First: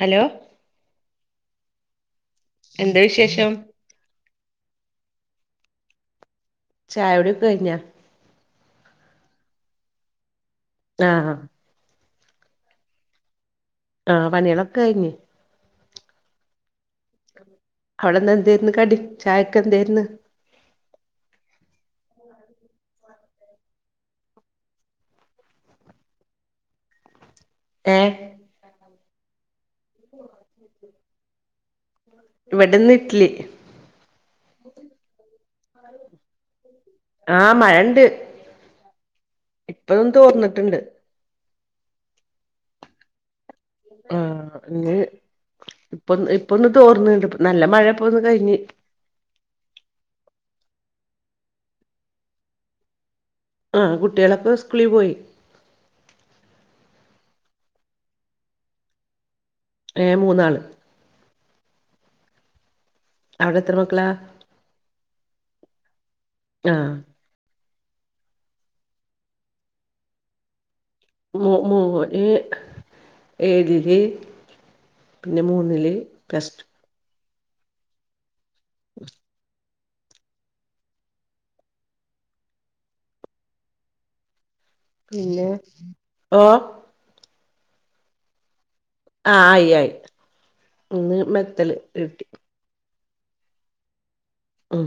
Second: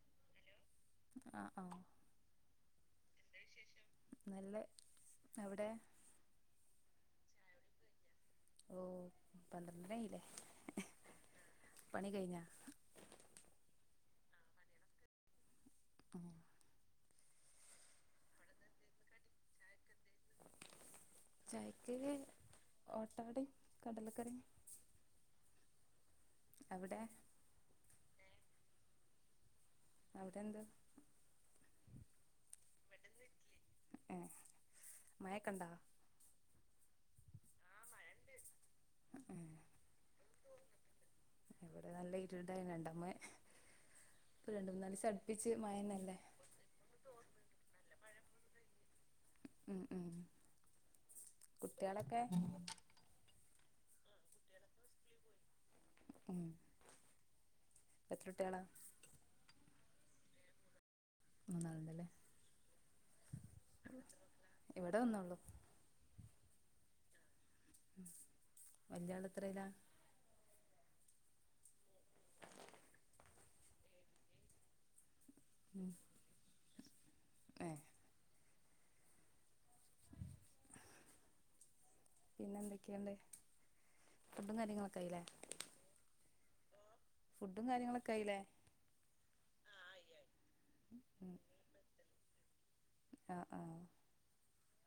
Hello ആഹ് ആഹ് എന്താ വിശേഷം നല്ലെ എവുടെ ചായുടിഒക്കേകയിഞ്ഞാ? ഓ പന്ത്രണ്ട്ണിയില്ലേ? ആഹ് ആഹ് പണികയ്ഞ്ഞോ? ആഹ് പണിയാളൊക്കെകയ്ഞ്ഞ് [inaudible] അവിടെന്നെന്തേര്ന്നു കടി ചായക്കെന്തേര്ന്നു. ചായക്ക് ഓട്ടാടികടലക്കറിം. അവിടെ ഏഹ് അവ്ടെന്താ? ഇവെട്ന്ന്ഇറ്റ്ലി. ഏഹ് മയക്കണ്ടാ? ആഹ് മഴുണ്ട് ഏഹ് ഇപ്പതും തോർന്നിട്ടുണ്ട്. ഇവിടെ നല്ല ഇരുടായി രണ്ടമ്മ ഇപ്പ ആഹ് രണ്ട് മൂന്നാലിസം അടിപ്പിച്ച് മയന്നല്ലേ? ഇപ്പൊന്ന് തോർന്നണ്ട് നല്ല മഴപ്പോ ഒന്ന് കഴിഞ്ഞ്. ഉം ഉം കുട്ട്യാളൊക്കെ? ആ കുട്ട്യാളൊക്കെ സ്കൂളിൽ പോയി. ഉം എതൃട്ട്യാള. ഏഹ് മൂന്നാള്. മൂന്നാള്ണ്ട്ല്ലേ. അവിടെ എത്ര മക്കള? ഇവിടെ ഒന്ന്ള്ളൂ. ആഹ് സ് വല്ല്യാള് എത്രയില. മോ മോ മൂന് ഏഴില് പിന്നെ ഉം മൂന്നില്. Plus two. ഏഹ് [inaudible] പിന്നെ എന്തൊക്കെയുണ്ട്. ഫുഡും കാര്യങ്ങളൊക്കെ ആയില്ലേ പിന്നെ ഓഹ് ഫുഡും കാര്യങ്ങളൊക്കെ ആയില്ലേ? ആഹ് ആയി ആയി ഇന്ന് ഉം മെത്തല് കിട്ടി. ആഹ് ആഹ് ഉം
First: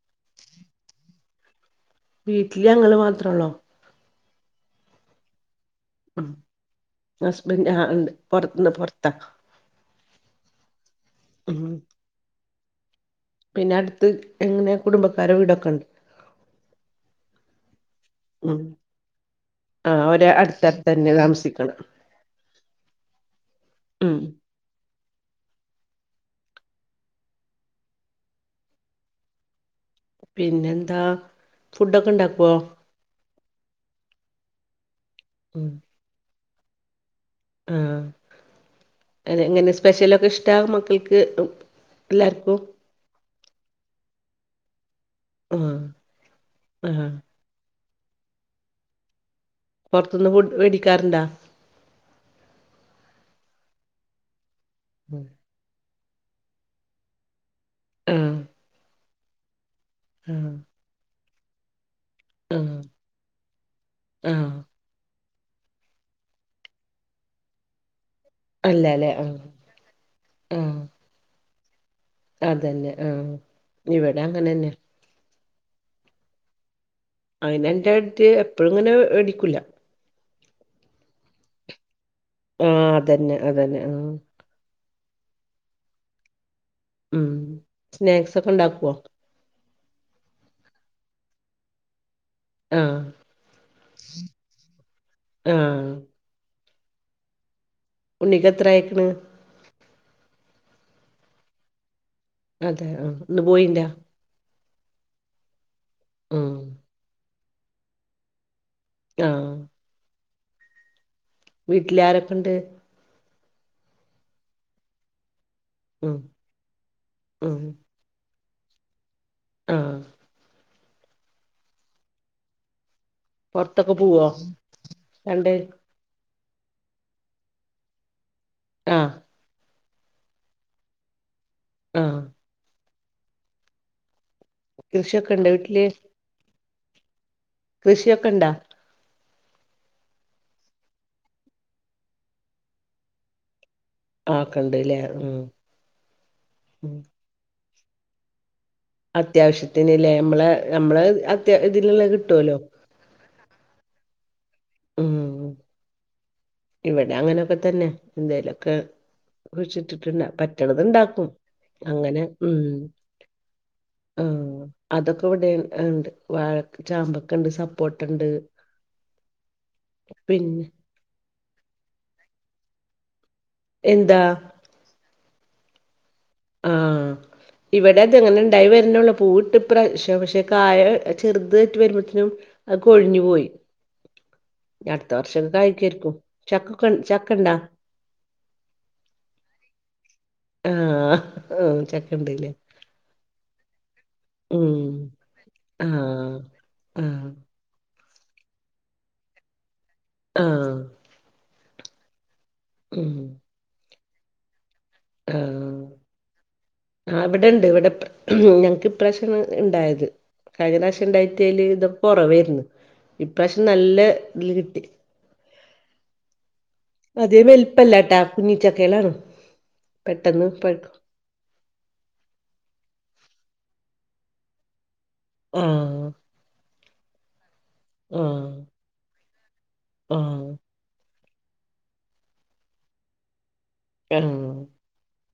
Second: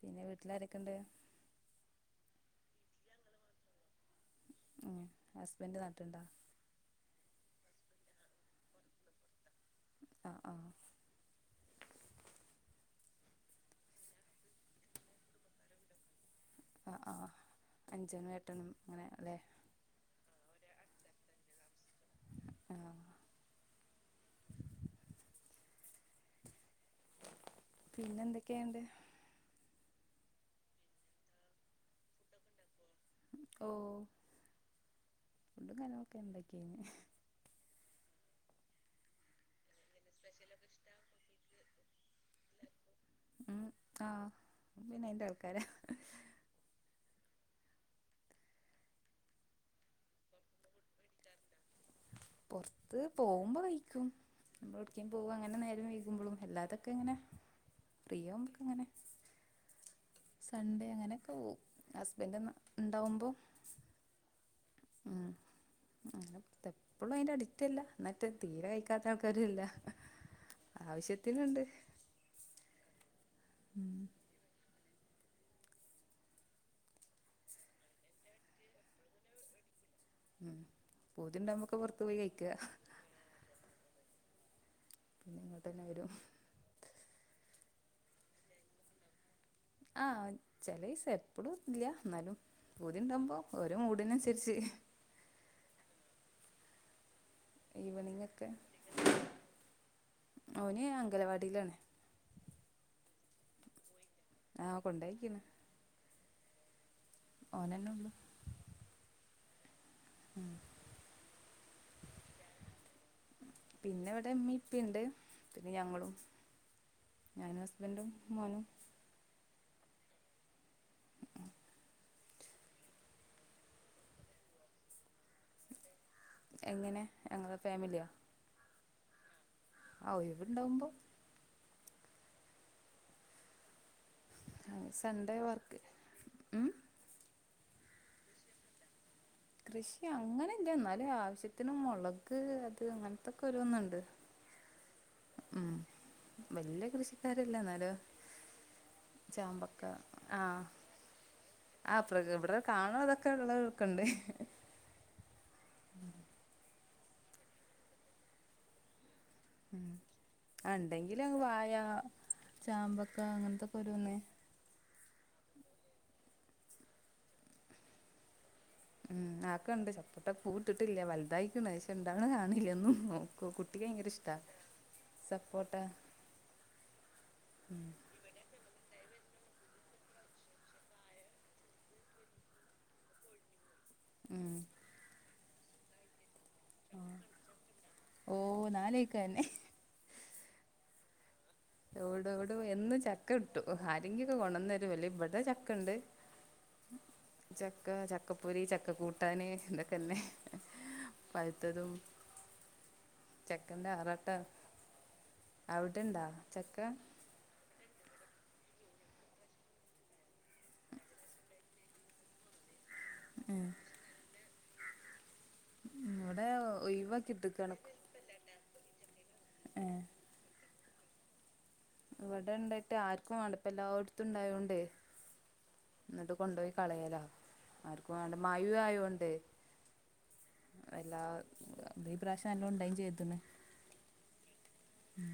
പിന്നെ വീട്ടില് അരൊക്കെ ഉണ്ട്. വീട്ടില് ഞങ്ങള് മാത്രേള്ളു. ഉം ഹസ്ബന്ഡ് നട ഉം ഹസ്ബൻഡ് ആ ഉണ്ട് പുറത്തന്ന് പുറത്താ. ആഹ് ആഹ് ഉം പിന്നെടുത്ത് എങ്ങനെ കുടുംബക്കാരെ വീടൊക്കെ ഉണ്ടോ? ആഹ് ആഹ് അഞ്ചനും, എട്ടനും, അങ്ങനെ അല്ലേ? ആഹ് ഒര് അടുത്ത്, ടുത്തന്നെ താമസിക്കണ്. ആഹ് ഉം പിന്നെ എന്തൊക്കെണ്ട്? പിന്നെന്താ ഫുഡൊക്കെ ഇണ്ടാക്കോ? ഓ ഉം ഫുഡും കാര്യങ്ങളൊക്കെ ഇണ്ടാക്കി കയിഞ്ഞ് ആ എങ്ങനെ സ്പെഷ്യലൊക്കെ ഇഷ്ടമാ മക്കൾക്ക്. കേ ഉം എല്ലാർക്കും. ഉം ആ പിന്നയിന്റെ ആള് ആഹ ആഹ് പുറത്തുന്ന് ഫുഡ്‌ മേടിക്കാറുണ്ടാ. പോറത്ത് പോകുമ്പോ കഴിക്കും നമ്മൾഏവുട്ക്കേം പോവാ അങ്ങനെ നേരം വൈ പോകുമ്പളും അല്ലാതൊക്കെ ഇങ്ങനെ ആ ഫ്രീ ആകുമ്പോ ഒക്കെ ഇങ്ങനെ. ആ സൺഡേ അങ്ങനെയൊക്കെ പോവും ഹസ്ബൻഡ് ണ്ടാവുമ്പോ? ആഹ് ഉ അങ്ങനെ എപ്പോഴും അതിന്റെ അടിററ് അല്ല. എന്നട്ട് തീരെ കഴിക്കാത്ത അല്ലല്ലേ ആ ആൾക്കാരില്ല ആവശ്യത്തിന്ണ്ട്. അതെന്നെ ആഹ ഇവിടെ അങ്ങനെന്നാ അയിന് എന്റെ ഏടത്തി എപ്പഴും ഇങ്ങനെ അടിക്കൂല. ഉം പുതി ഇണ്ടാവുമ്പോക്കെ പുറത്തു പോയി കഴിക്ക. ആ അതന്നെ അതന്നെ ആഹ് പിന്നെ ഇങ്ങോട്ടെന്നെ വെരും ഉം സ്നാക്സ് ഒക്കെ ഒണ്ടാക്കുവോ? ആഹ് ചെലേസം എപ്പളും ഇല്ല. ഇന്നാലും ആഹ് പൂതിണ്ടാമ്പോ ഒരോ മൂഡിനനുസരിച്ച്. ആഹ് ഈവനിംങ്ങൊക്കെ. ഉണ്ണിക്ക് എത്ര ആയിക്കണ് ഓൻ അംഗലവാടിയിലാണ്. അതെ ആഹ് ഇന്ന് പോയിണ്ടാ ആഹ് കൊണ്ടോയിക്കിണ്. ഉം ഓനെന്നെ ഒള്ളൂ ആഹ് ഉം വീട്ടിലാരൊക്കെണ്ട്? പിന്നെ ഇവെടെ ഉമ്മീം ഇപ്പയും ഇണ്ട് പിന്നെ ഞങ്ങളും. ഉം ഉം ഞാനും ഹസ്ബൻഡും മോനും. ആഹ് ഉം ഉം പൊറത്തൊക്കെ പോവോ രണ്ട്പേരും എങ്ങനെ ഞങ്ങളെ ഫാമിലിയാ ആഹ് ആ ഒയിവ് ഇണ്ടാവുമ്പോ. ആഹ് ആഹ്, കൃഷിയൊക്കെ സൺഡേ ഇണ്ടോ വർക്ക്. വീട്ടില് ഉം കൃഷിയൊക്കെണ്ടാ? കൃഷിയങ്ങനെയില്ല. എന്നാലും ആവശ്യത്തിന് മൊളക് അത് അങ്ങനെത്തെക്കെ ഒരോന്നൊണ്ട്. ആ അതൊക്കെണ്ടില്ലേ. ഉം. വെല്യ കൃഷിക്കാരല്ല. ഇന്നാലും ചാമ്പക്ക അത്യാവശ്യത്തിന്ല്ലേ നമ്മളെ ആഹ് നമ്മളെ അത്യാ ആ ഇതിലുള്ള പ്രക്യ കിട്ടുവല്ലോ ഇവെടെ കാണുവതൊക്കെ. ക്കെ ഉള്ളതൊക്കെ ഇണ്ട്. ഉം ഇവെടേം അങ്ങനൊക്കെ തന്നെ എന്തേലൊക്കെ. ഉം കുഴിച്ചിട്ടിട്ടുണ്ടാ ആഹ് പറ്റണത് ഇണ്ടെങ്കില് ഉണ്ടാക്കും. വായ അങ്ങനെ ഉം ചാമ്പക്ക അങ്ങനത്തൊക്കെ ഓരോന്ന് ആഹ്. അതൊക്കെ ഇവെടെ ഇണ്ട്. വാഴ ചാമ്പക്കണ്ട് സപ്പോട്ടണ്ട്. ഉം ആക്കൊണ്ട്. സപ്പോട്ട പിന്നെ പൂവിട്ടിട്ടില്ല. വലുതായിക്ക്‌ണ്. പഷേ ഇണ്ടാവ്ണ കാണില്ല്യ ഒന്നും കുട്ടിക്ക് ഭയങ്കര എന്താ ഇഷ്ടാ. സപ്പോട്ടാ. ആഹ് ഇവെടെ ഇങ്ങനെണ്ടായി വെരുണൊള്ളൂ പൂവിട്ട്പ്പ്രാവശ്യം പക്ഷെ കായ ചെറുതായ്ട്ട് വെര്മ്പത്തിനും ആഹ് കൊഴിഞ്ഞു പോയി ഉം ഇനി അടുത്ത വർഷം കായിക്കുവാരിക്കും ചക്കൊക്ക ചക്കണ്ട ഓ നാലേക്കന്നെ ആ ലോട് ഓടു എന്നും ച ക്ക കിട്ടും ആരെങ്കിക്കെ കൊണ്ടന്നു ഉം തെരും അല്ലേ ഇവെടെ ചക്കണ്ട് ആഹ് ആഹ് ചക്ക ചക്കപ്പൊരി ചക്ക കൂട്ടാന് ഇതൊക്കെന്നെ ആ പഴ്ത്തതും ഉം ചക്കെന്റെ ആറാട്ടാ ആ അവട്ണ്ട ചക്ക ആ ഇവിടെണ്ട് ഇവിടെ ഞങ്ങക്ക് ഇപ്രാശാണ് ഇണ്ടായത് കഴിഞ്ഞപ്രാവശ്യം ഉണ്ടായിട്ടതില് ഇതപ്പോ കൊറവായിരുന്നു ഇപ്രാവശ്യം നല്ല ഇതില് കിട്ടി ഇവിടെ ഓ അതിക വലുപ്പല്ല ട്ടാ കുഞ്ഞിച്ചക്കളാണ് ഏഹ് പെട്ടെന്ന് പഴ്ക്കും ഇവീടെ ഇണ്ടായിട്ട് ആർക്കും വേണ്ട പ്പ എല്ലാട്ത്തും ഉണ്ടായോണ്ട് ആ എന്നിട്ട് കൊണ്ടോയി കളയലാ ആർക്കും വേണ്ട മയു ആയോണ്ട് ആഹ് എല്ലാ ഈ പ്രാവശം നല്ലോം ഉണ്ടായ്ന്‌ ചെയ്ത്ണ് ഏഹ് ഉം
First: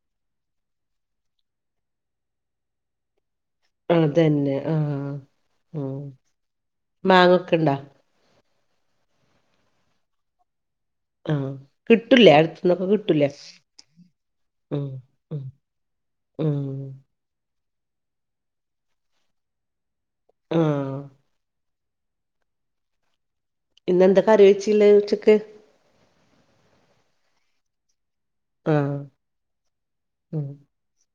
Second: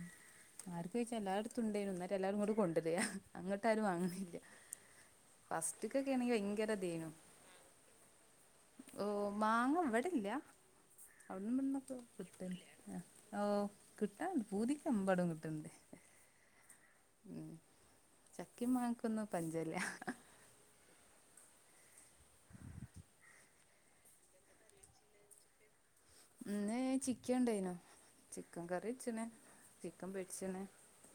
ആർക്ക്‌ ചോയ്ച്ചാൽ എല്ലായിടത്തും ഉണ്ടേയ്നു ന്ന്‌ട്ട് എല്ലാരും ങ്ങ‌ട്ട് കൊണ്ടരാ അങ്ങ പ്പാരും വാങ്ങണില്ല അതന്നെ ആ ആ ഫസ്റ്റ്ക്കൊക്കെ ആണെങ്കി ഭയങ്കരതയ്നു മാങ്ങൊക്കെ [unintelligible] ഓഹ് മാങ്ങ വ്ടല്ല ആ അവിട്ന്നുവിട്ന്നൊക്ക കിട്ടൂലേ അടുത്തന്നൊക്കെ കിട്ടുണ്ട് കിട്ടൂലേ ഓ കിട്ടണ്ട് പൂതിക്ക്‌ ഉം എമ്പാടം ഉം കിട്ട്ണ്ട് ഉം ഉം ചക്കേം മാങ്ങക്കൊന്നു പഞ്ചല്ല ആഹ് ഇന്നെന്താ കറി വെച്ചീള്ളെ ഉച്ചക്ക് ഇന്ന് ചിക്കൻണ്ടേയ്നു ചിക്കൻ ആ കറിച്ച്ണ് ചിക്കൻ ഉം പൊരിച്ച്ണ്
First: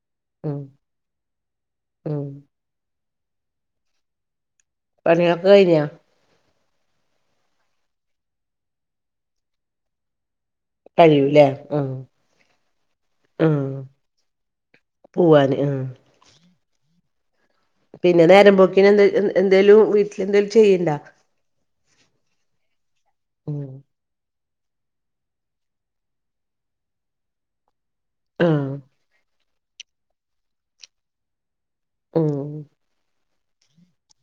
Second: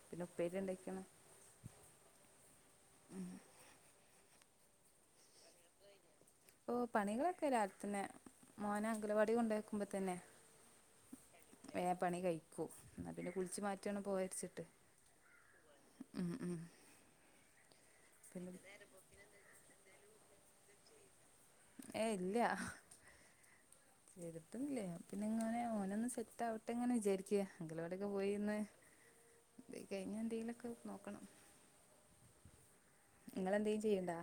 പിന്നെ ഉപ്പേരി ഉം ഇണ്ടാക്ക്ണ് ഉം പണിയൊക്കെ കഴിഞ്ഞാ ഓ പണികളൊക്കെ രാവ് ലത്തന്നെ മോന അംഗലവാടി കൊണ്ടാക്കുമ്പോ തന്നെ കഴിയൂലേ വേ ആ പണി കഴിക്കൂ എന്ന പിന്നെ കുളിച്ചു മാറ്റാണ് പോകാരിച്ചിട്ട് പൂവാന് ഉം ഉം ഉം പിന്നെ പിന്നെനേരംമ്പോക്കിന് എന്ത എന്തേലും വീട്ടിൽ എന്തേലും ചെയ്യണ്ട ഏഹ് ഇല്ല ഉം വേഗത്ത്ൻല്ലേ പിന്നെ ഇങ്ങനെ ഓനൊന്ന് സെറ്റ് ആവട്ടെ ങ്ങനെ വിചാരിക്ക ക്ക്യാ അംഗലവാടിയൊക്കെ പോയിന്ന് ആഹ് കഴിഞ്ഞ എന്തെങ്കിലൊക്കെ നോക്കണം ഉം നിങ്ങെളെന്തേയ്‌ൻ ചെയ്യണ്ട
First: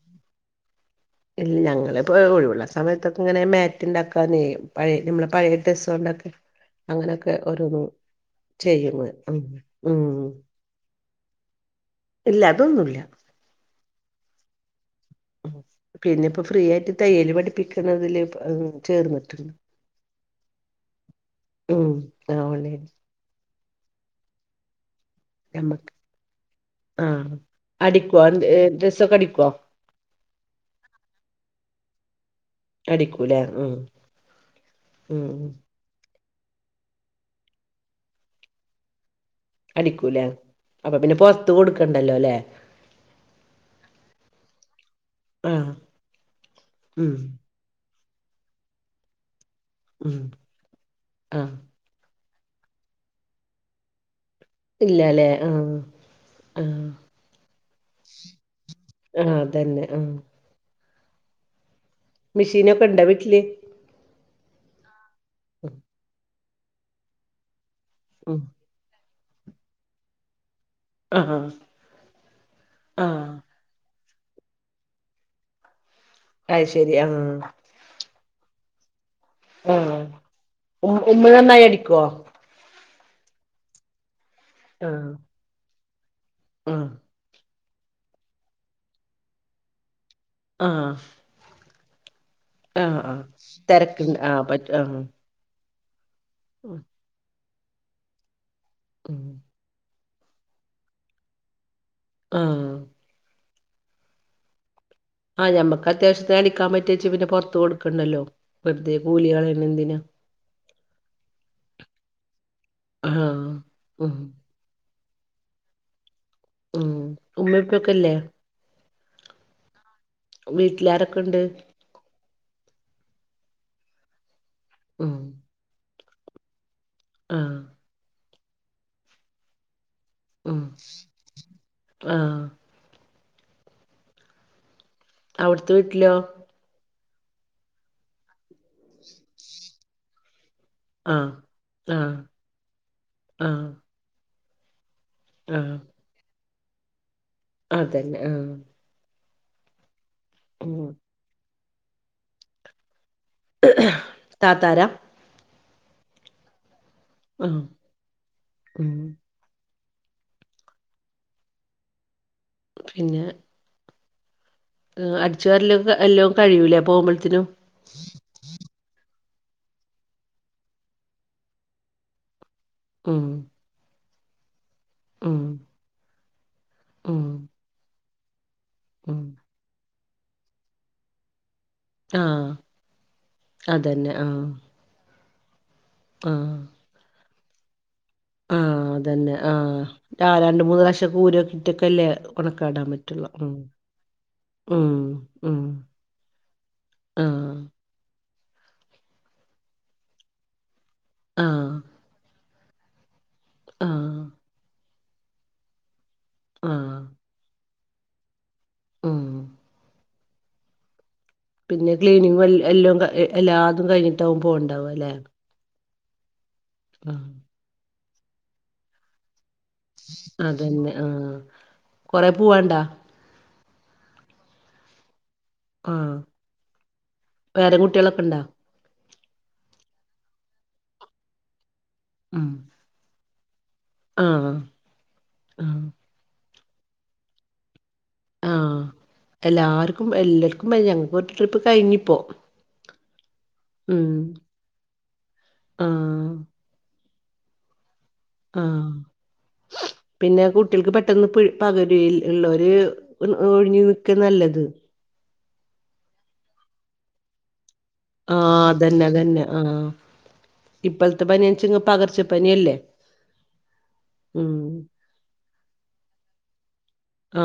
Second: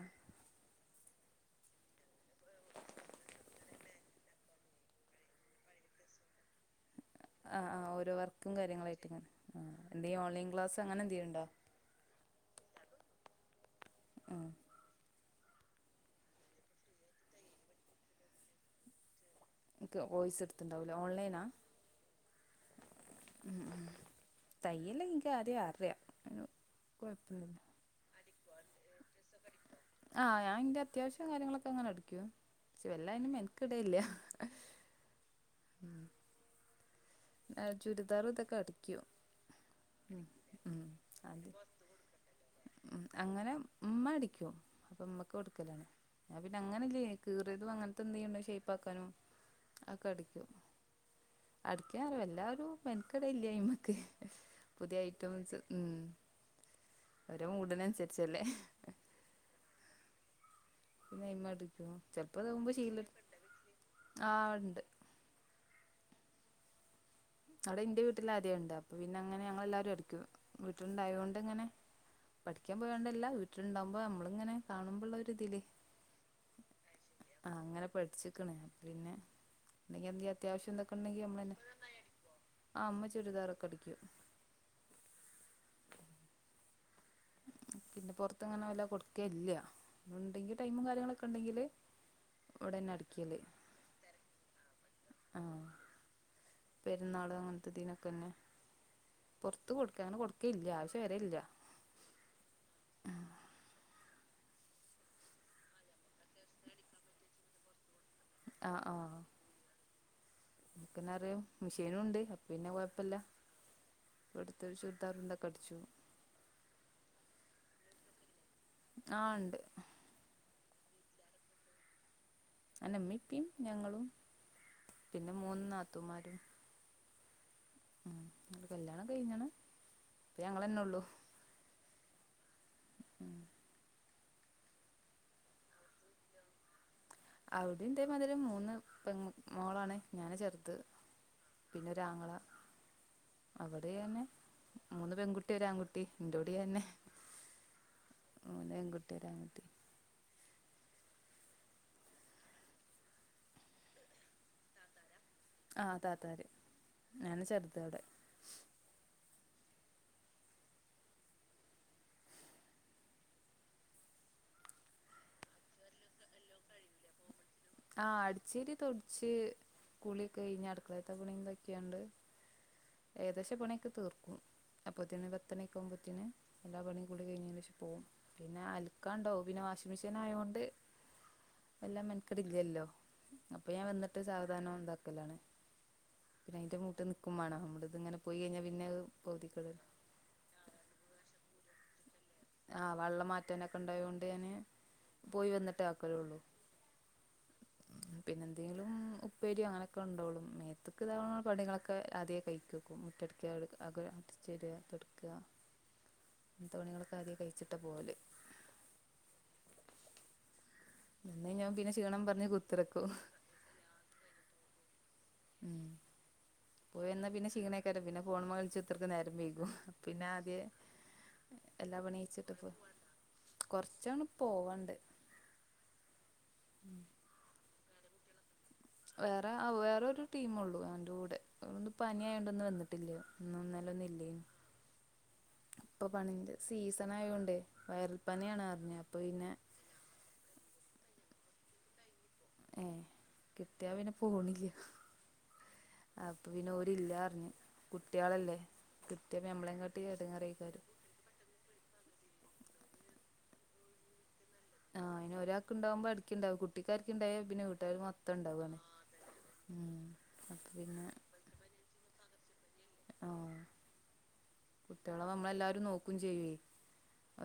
ഇല്ല ഞങ്ങള്പ്പോ ഒഴിവുള്ള സമയത്തൊക്കെ ഇങ്ങനെ മാറ്റ് ഇണ്ടാക്കാന് പയേ നമ്മള പഴയ ഡ്രസ്സ്കൊണ്ടൊക്കെ [unintelligible] ആ ആ ഓരോ വർക്കും കാര്യങ്ങളായിട്ട്ങ്ങനെ ഉം ആഹ് ഉം എന്തേയ്ലു ഓൺലൈൻ ക്ലാസ് അങ്ങനെ എന്തേലുംണ്ടോ ഇല്ല അതൊന്നുല്ല. ആഹ് ഉ പിന്നെപ്പോ ഫ്രീ ആയിട്ട് തയ്യല് പഠിപ്പിക്കണതില് ചേർന്നിട്ട്ണ്ട്. ക്ക് വോയ്സ് എടുത്തണ്ടാവുലെ ഓൺലൈനാ ഉം ആഹ് ഓൺലൈൻ ഉ ഉ തയ്യല് ൻക്ക് ആദ്യേ നമ്മക്ക് അറിയാം അ കൊഴപ്പൊന്നില്ല. അടിക്കുവ ഡ്രസ്സൊക്കെ അടിക്കോ? ആഹ് ഞാൻന്റെ അത്യാവശ്യം കാര്യങ്ങളൊക്കെ അങ്ങനെ അടിക്കും ക്ഷെ എല്ലായനും അടിക്കൂലേ ഉം മെനക്കടലില്ല. ഉം ഉ ഉം ചുരിദാറു ഇതൊക്കെ അടിക്ക്യൂ. അടിക്കൂലേ അപ്പൊ പിന്നെ പൊർത്ത് കൊടുക്കണ്ടല്ലോ അല്ലേ? ഉ അങ്ങനെ മ്മടിക്കും അപ്പ ഉമ്മക്ക് ആഹ് കൊടുക്കലാണ് ഞാൻ പിന്നെ അങ്ങനല്ലേ ഉം കീ തു അങ്ങൻത്തെ എന്തേലുംണ്ടേ ഷേപ്പാക്കാനു അതൊക്കെ ഉം അടിക്കും. ആഹ് ക്കറിയുല എല്ലാരും മെൻക്കടല്ലായ്നു അത്മക്ക് പുതിയ ഇല്ലാലേ ഐറ്റംസ് ആഹ് ഊ. ആഹ് ഒരു മൂടിനനുസരിച്ചല്ലേ ആതന്നെ ആ പിന്നെ നയി്മ അടിക്കും ചെപ്പോ തവുമ്പോ മെഷീനൊക്കെ ശീല ഇണ്ടോ വീട്ടില് ആണ്ട് ഉ അവിടെ ഇൻയ വീട്ടിൽ ഉം ആദ്യേ ഉണ്ട് അപ്പൊ പിന്നെങ്ങനെ ഞങ്ങ എല്ലാരരും അടിക്കും വീട്ടിലുണ്ടായൊണ്ട് ആഹ് ഇങ്ങനെ പഠിക്കാൻ ആഹ് പോയണ്ടല്ല വീട്ടിലുണ്ടാവക്പോ നമ്മള ഇങ്ങനെ കാണുമ്പോ ഉള്ള ഒരുരി ഇതില്േ അത് ശരി ആഹ് ആ അങ്ങനെ പഠിച്ചിിക്കണ പിന്നെ ആഹ് അെങ്കിൽ എന്തെ അത്യാവശ്യം എന്തൊക്കെ ഉം ഉണ്ടെങ്കിൽ ഉമ്മ നമ്മളന്നെ നന്നായി അടിക്കോ ആ അമ്മ ചുരിദാർൊക്കെ അടിക്കും ആഹ ആഹ പിന്നെ പുറത്ത്ങ്ങനെ വല്ല കൊടുക്ക ഇല്ല പി ഉണ്ടെങ്കി ടൈമും ആഹ് കാര്യങ്ങളൊക്കെ ഉണ്ടെങ്കില് ഇവിടെന്നെ ആഹ് ആ് അടിക്കല് തിരക്ക് ആ് പറ്റ ആ് ആഹ പെരുന്നാള് അങ്ങനത്തെതിനീനൊക്കെന്നെ ഉ പുറത്ത് കൊടുക്ക അങ്ങനെ കൊടുക്കില്ല ആവശ്യ വരല്ല ആ ആ ആ ഞമ്മക്ക് അത്യാവശ്യത്തെ അടിക്കാൻ പറ്റിയച്ചച്ച് പിന്നെ പുറത്ത്ു കൊടുക്കണ്ടല്ലോ ഇേ കൂലികളാണ് എന്തിനാ നമക്കന്നെ അറിയാം മെഷീന ഉണ്ട് അപ്പ പിന്നെ കൊഴപ്പില്ല ആഹ് ഉം തറ ചുറദാറുന്ത കടിച്ചു ഉം ഉമ്മപ്പൊക്കെല്ലേ ആ ഉണ്ട് വീട്ടിലാരൊക്കെ ഉണ്ട് അനമ്മിപ്പും ഞങ്ങളും ഉം പിന്നെ മൂന്ന നാത്തുമാരും ആ ഉ കല്യാണം കഴിഞ്ഞാണ് അപ്പ ഉം ഞങ്ങെന്നെ ഉള്ളു ആഹ് ഉം അവിടുത്ത വീട്ടിലോ അവിടെന്റെ മതിരം മൂന്ന് പെ മോളാണ് ഞൻ ചെറുത് ആഹ് പിന്നെ ആഹ് രാങ്ങള ആഹ് അവിടെ തന്നെ മൂന്ന് പെൺകുട്ടി ഒരുര് ആഹ് ആൺകുട്ടി എറോട തന്നെ അതന്നെ ആ തരതി ഉം താതാര ആഹ് താത്താര് ഞാൻ ആഹ് ചെറുത അവിടെ ഉം പിന്നെ അടിച്ചു വാരല എല്ലാം കഴിയൂല പോകുമ്പോഴത്തിനും ആഹ് അടിച്ചേരി തൊടിച്ച് കുളിയക്കെ കഴിഞ്ഞ അടുക്കളത്ത പണിന്തൊക്കെയുണ്ട് ഉം ഏകദേശം പണിയൊക്ക തീർക്കും അപ്പത്തീന് ഉം പത്തണിക്ക ആവുമ്പോത്തന് എല്ലാ പണിയും ഉം കൂടി കഴിഞ്ഞ പക്ഷെ പോവും പിന്നെ ഉം അൽക്കാണ്ടോ പിന്നെ വാഷിംഗ് മെഷീൻ ആയ കൊണ്ട് എല്ലാം മനക്കിട ആഹ് ഇല്ലല്ലോ അപ്പൊ ഞാൻ അതന്നെ വന്നിട്ട് ആഹ് സാവധാനം ഉന്താക്കലാണ് ആഹ് പിന്നെ അതിന്റെ മൂട്ട് നിക്കുമ്പേണോ നമ്മടെ ഇത് ഇങ്ങനെ പോയി കഴിഞ്ഞാൽ ആഹ് പിന്നെ അതന്നെ പതിക്ക ആഹ് ആഹ് രണ്ട് മൂന്ന് പ്രശക്ക ഊരക്കിട്ടൊക്കല്ലേ കണക്കാടാൻ ആ പറ്റുള്ള വെള്ളം ഉം മാറ്റാനൊക്കെ ഉണ്ടായോണ്ട് ഞാന് പോയി ഉം വന്നിട്ടേ ആഹ് പിന്നെന്തെങ്കിലും ഉപ്പേരിയോ അങ്ങനെയൊക്കെ ഉണ്ടോള്ളും മേത്തക്ക് ഇതക ആഹ് പണികളൊക്കെ ആദ്യേ കഴ ക്കും മുറ്റടിക്ക അകം ആഹ് അടിചേരുക തുടക്ക അങ്ങനത്തെ ആഹ് പണികളോക്കെ കഴിച്ചിട്ട പോവല് ഉം നിന്ന് കഴിഞ്ഞാൽ പിന്നെ ക്ഷീണം ക്ലീനിങ് പറഞ്ഞ് എല്ലാം കുത്തിർക്കും എല്ലാതും കഴിഞ്ഞിട്ടാവകും പോകണ്ടാവും അല്ലേ ഉം പോയിന്നാ പിന്നെ ക്ഷീണക്കാര പിന്നെ ഫോൺ മളിച്ചുത്തർക്ക് നേരം വൈക്കും പിന്നെ ആദ്യ അതന്നെ ആഹ് എല്ലാ കൊറെ പണയിച്ചിട്ട് പോ പോവാണ്ടാ കൊറച്ചോണ പോവാണ്ട് ആഹ് വേറെ കുട്ടികളൊക്കെ ഉണ്ടാ വേറെ വേറെരു ടീമള്ളു അവൻറെ കൂടെന്ന് ഉം പനിയായുണ്ടന്ന് വന്നിട്ട് ഇന്നും ഇന്നല്ലൊന്നില്ല ആഹ് ആഹ് ഇപ്പൊ പനിന്റെ സീസൺ ആയോണ്ടേ വയറൽപ്പനിയാണ് അറിഞ്ഞത് അപ്പൊ പിന്നെ എല്ലർക്കും പനിയ ഞങ്ങക്ക് ഒരു ട്രിപ്പ് കഴിഞ്ഞിപ്പോ ഏ കിട്ടിയ ഉം പിന്നെ പോണില്ല ആഹ് അപ്പൊ പിന്നെോര്ല്ല അറിഞ്ഞ് കുട്ടികളല്ലേ ആഹ് കുട്ടിയെമ്മളേയും കേട്ടി പിന്നെ ചടങ്ങറയിക്കാും കുട്ടികൾക്ക് പെട്ടെന്ന് പകരൽ ഉള്ളവര് ഒഴിഞ്ഞഞ് നിൽക്കാ നല്ലത് ആഹ് അയിന് ഒരാക്ക് ഉണ്ടാവുമ്പോ അടടുക്കണ്ടും കുട്ടിക്കാക്ക് ഉണ്ടോ പിന്നെ വീട്ടാർ മം ആതന്നെ തന്നെ ആഹ് അപ്പൊ പിന്നെ ഇപ്പോഴത്തെ പനിയച്ചിങ്ങ് പകർച്ചപ്പനില്ലേ ആഹ് ഉം കുട്ട്യളെ നമ്മളെല്ലാരും നോക്കയും ചെയ്യേ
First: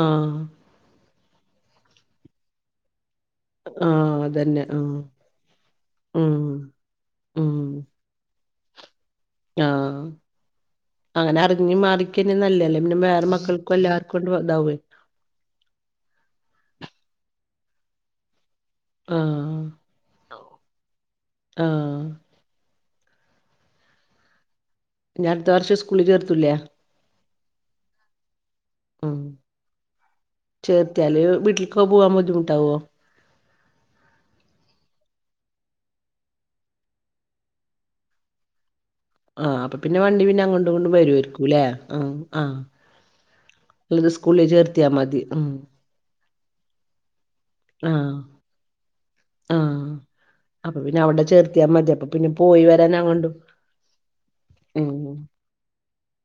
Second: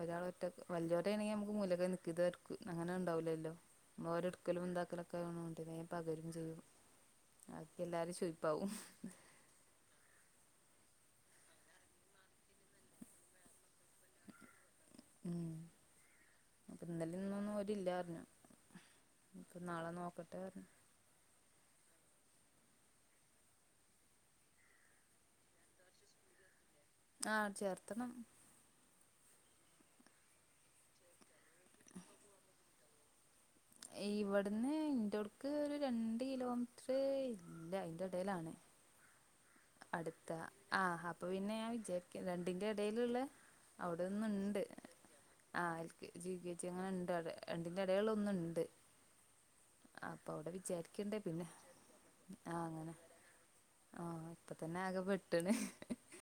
ഒരാൾ ഒറ്റ വല്ലിയോര ആണെങ്കിൽമുക്ക് മുലക്കെ നിൽക്കും ഇത് അങ്ങനെ ഉണ്ടാവില്ലല്ലോ ആഹ് അതന്നെ ഓരെടുക്കലും ആഹ് ഇതാക്കലൊക്കെ ആണ്ട പകരും ഉം ചെയ്യും ഉം ആക്കി എല്ലാരും ചോദിക്കും [unintelligible] ആഹ് അങ്ങനെ അറിഞ്ഞി മാറിക്കന്ന നല്ലല്ലേ പിന്നെ വേറെ മക്കൾക്കുംല്ലാ ഉണ്ണ്ട വാവേ ഉം അപ്പൊ ഇന്നലും ഇന്ന ഒന്നും അവരി ഇല്ല പറിഞ്ഞു നക്ക് ആഹ് നാളെ നോക്കട്ടെ ആഹ് ഞ്ഞി അടുത്ത വർഷം സ്കൂളിൽ ചേർത്തൂല്ലേ ആഹ് ചേർത്തണം ഉം ചേർത്തിയയാല് വീട്ടിലക്ക പോവാൻ ബുദ്ധിമുട്ടാവോ ഇവിടുന്ന് ഇൻ്റടക്ക് ഒരു രണ്ട് കിലോമീറ്റർ ഇല്ല അതിന്റെ ഇടയിലാണ് ആഹ് അപ്പൊ പിന്നെ വണ്ടി അടുത്ത പിന്നെ അങ്ങോട്ടും ഇങ്ങോട്ടും ആഹ് അപ്പൊ പിന്നെ വരുവായിരിക്കൂല്ലേ ഞാൻ ആഹ് വിജരിക്കിണ്ട് ആഹ് രണ്ടിന്റെ ഇടയിലുള്ള ഉള്ളത് സ്കൂളിൽ അവിടെന്നുണ്ട് ചേർത്തിയാ മതി ഉം ആഹ് L K G, U K G അങ്ങനെ ഇണ്ട് അവിടെ രണ്ടിന്റെ ആഹ് ഏടേല്ളൊന്നുമുണ്ട് ആഹ് അപ്പൊ അവിടെ അപ്പൊ വിചാരിക്കണ്ടേ അവിടെ പിന്നെ ചേർത്തിയാ മതി അപ്പൊ പിന്നെ പോയി ആഹ് അങ്ങനെ വരാൻ അങ്ങോട്ടും ആഹ് ഇപ്പ തന്നെ ആകെ ഉം പെട്ടണ്